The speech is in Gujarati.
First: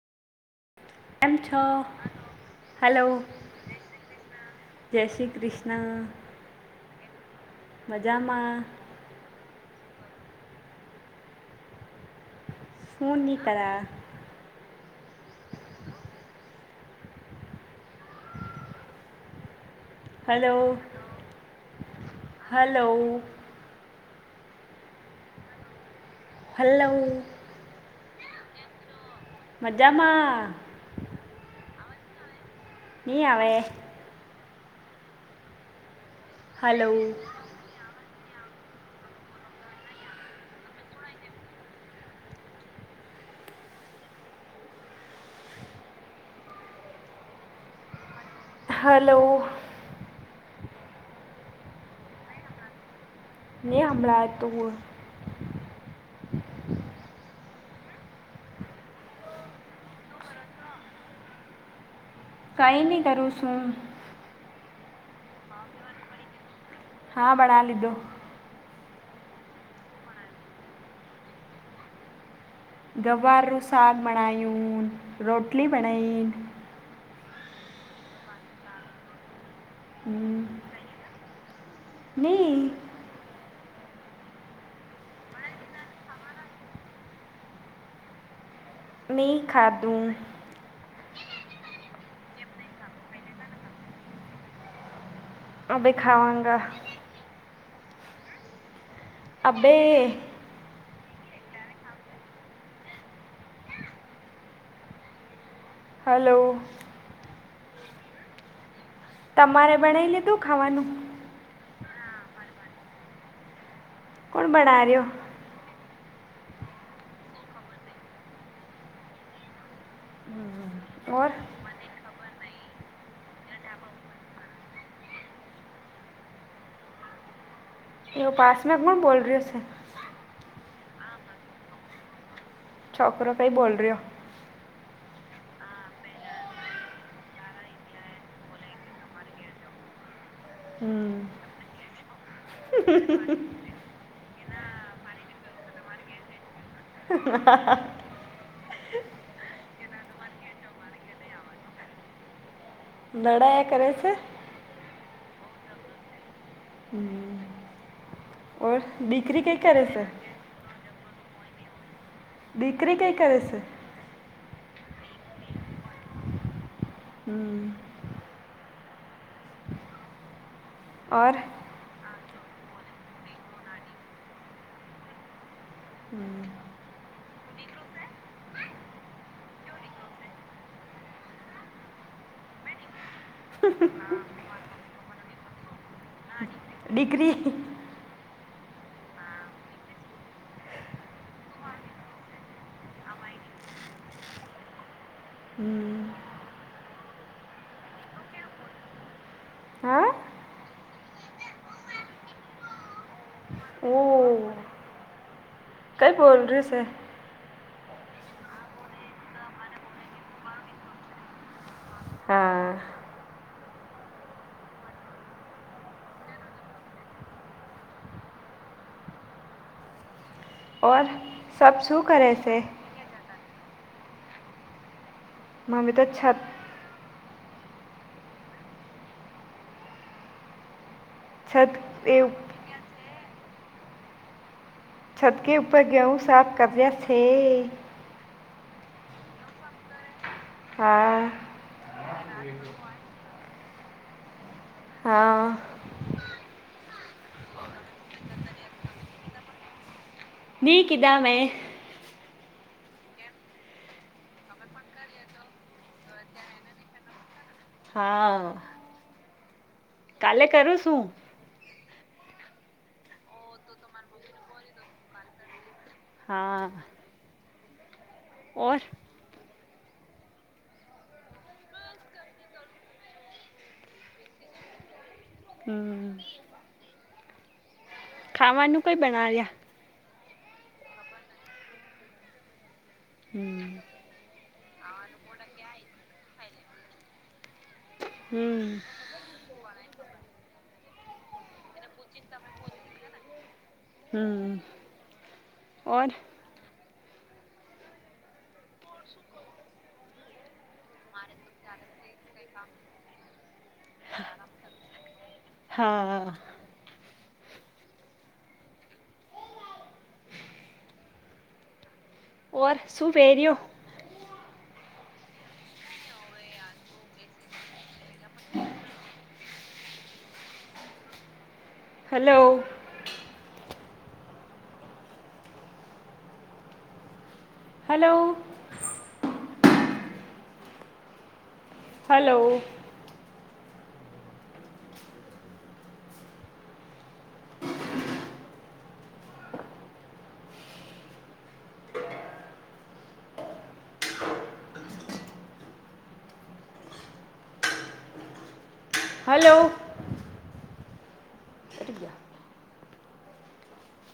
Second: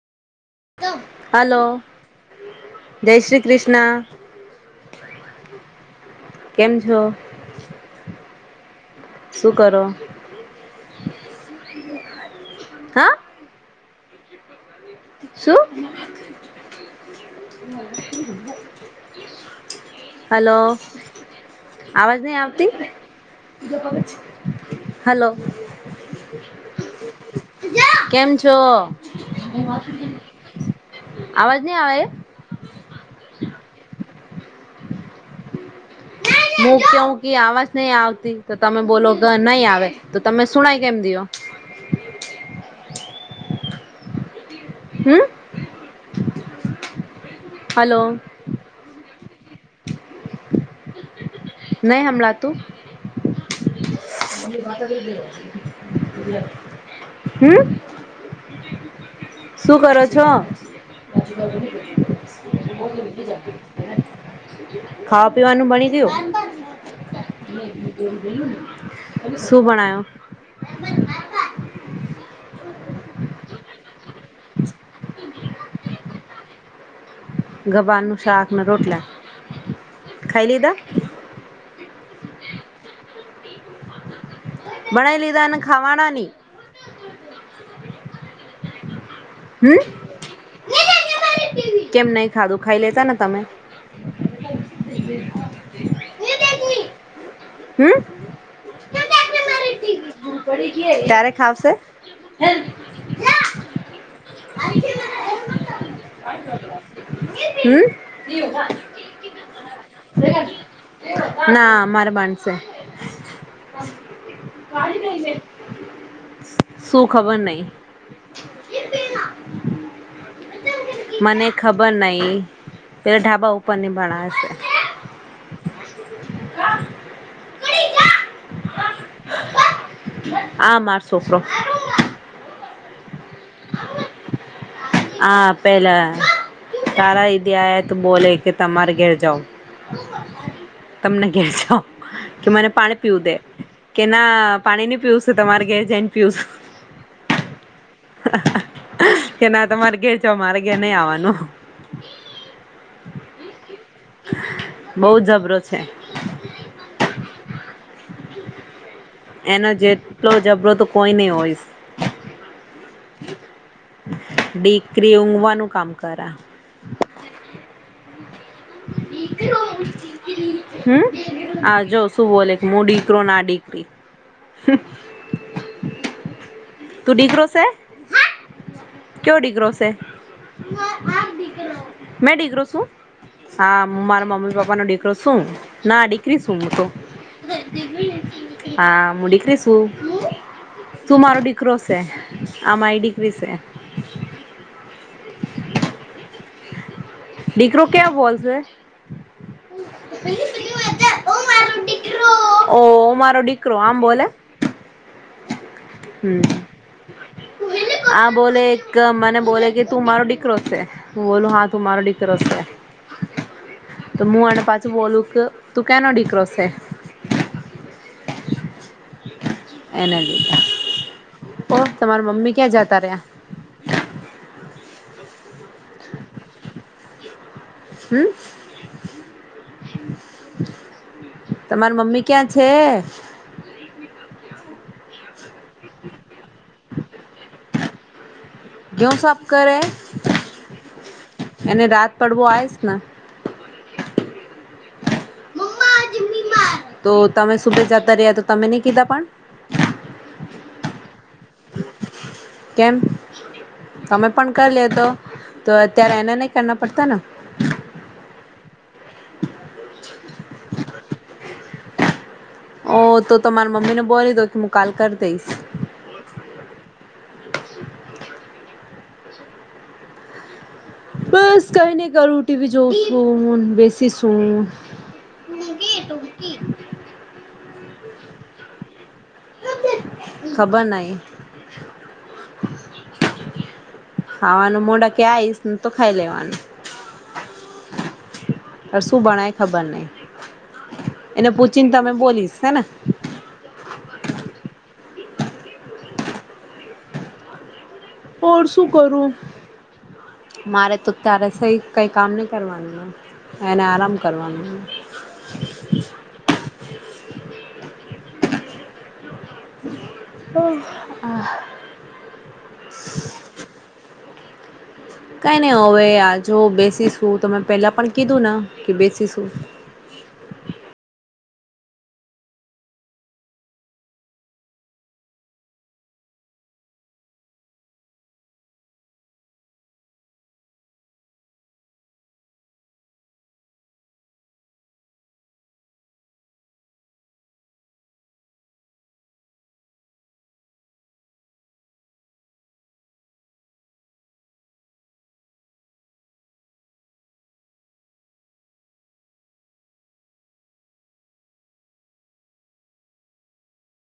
કેમ છો હલો હલો જય શ્રી કૃષ્ણ જય શ્રી કૃષ્ણ કેમ છો મજામાં શું કરો હા ફોન ન કર શું હલો અવાજ નહી આવતી હલો હલો હલો કેમ છો મજામાં અવાજ નહી આવે એ આવેવે હું હલો કવ કે આવાજ નહી આવતી તો તમે બોલો નહી આવે તો તમે સુણાય કેમ દો હમ હલો હલો નહી હ લ તું નહીં હમણાં તું હમ શું કરો છો કંઈ બોધ નહીં કરું છું જતી ખાવા પીવાનું બણી દું હા બના લીધો શું બણો ગવાારું સાદ બણાયું રોટલી બનાાયન ગવાનું શાખ મે રોટ લ ખાયલીધા નહી ભણાઈ લીધા અને ખાવાનાની નહીં હમ. ખાધું કેમ નહી ખાધું ખાઈ લેતા ને તમે. હભી ખાવા ગ હમ. બે ક્યારે ખાવશે? હ. હલો. હમ. તમારે ભનાઈ લીધું ખાવાનું ના મારે બનશે. કોણ બડા રયો શું ખબર નહિ ઓર મને ખબર નઈ પેલા ઢાબા ઉપર ની બનાવે શે [inaudible] એવ પાસ મક માં બોલ રે છે. આ માર સોકરો છોકરો કઈ બોલ રયો આ પેલા તારા ઇદયત બોલે કે તમારે ઘેર જાઓ તમને કે હમ છો કે મને પાણી પીવું દે કે ના પાણી નહી પીવું છે તમારે કે જને પીવું છ [inaudible] કે ના તમારે ઘેર છો મારે ઘેર નઈ આવાનું નડાયા કરે છે બહુ જબરો છે હમ ઓર દીકરી કંઈ એનો કરે છે જેટલો જબરો તો કોઈ ની હોય દીકરી કઈ કરેશે દીકરી ઊઘવાનું કામ કરા હમ હમ ઓર આ જો શું બોલે હું દીકરો ના દીકરી હમ તું દીકરો છે કયો ડિગરો છે મે ડિગરો શું હા મારા મમ્મી પપ્પા નો દીકરો શું ના દીકરી શ તો દીકરી હા હું ડિકરી શું તું મારો ડીકરો છે આ મારી ડીકરી છે હમ ડીકરો ક્યાં બોલશે? હા ઓ મારો ડી ઓ કઈ બોલ હમ ર શે આ બોલે એક મને બોલે કે તું મારો ડીકરો છે હું બોલું હા તું મારો ડીક કરો શે હા તો હું અણ પાછું બોલું કે તું કેના ડીકરો છે. એના લીધે ઓર ઓ સબ શું તમાર કરે મમ્મી છે ક્યાં જતા રહ્યા? મમી તો છે હમ છત તમાર મમ્મી એવું ક્યાં છે? છતકી ઉપર ઘેઉં સાફ કર્યા છે ઘેઉ સાફ કરે હા એને રાત પડવો આયસ ને હા તો તમે સુબે જતા રહ્યા તો તમે ની કીધા પણ ની કીધા મેં કેમ તમે પણ કરી લે તો તો અત્યારે એને નઈ કરના પડતા ને હા કાલે કરું શું ઓ તો તમારી મમ્મી ને બોલી દો કે હું કાલ કરી દઈશ હા ઓર બસ કઈ નને કરું ટીવી જોઉં છું બેસી છું હમ [unintelligible] [inaudible] ખાવાનું કોઈ બનાવ્યા ખબર નઈ હમ ખાવાનું મોઢ કે આયશ તો ખાઈ લેવાનું હમ અ શું બણાયું ખબર નહી એને પૂછીને તમે બોલીશ હેને હમ ઓર ઓર શું કરો મારે તો ત્યારે સહી કઈ કામ નહી કરવાનું એને આરામ કરવાનું હા તો આ ઓર શું પેરયું કઈ નહી હવે આ જો બેસીશું તમે પેલા પણ કીધું ને કે બેસીશું [inaudible] હલો હલો હલો હલો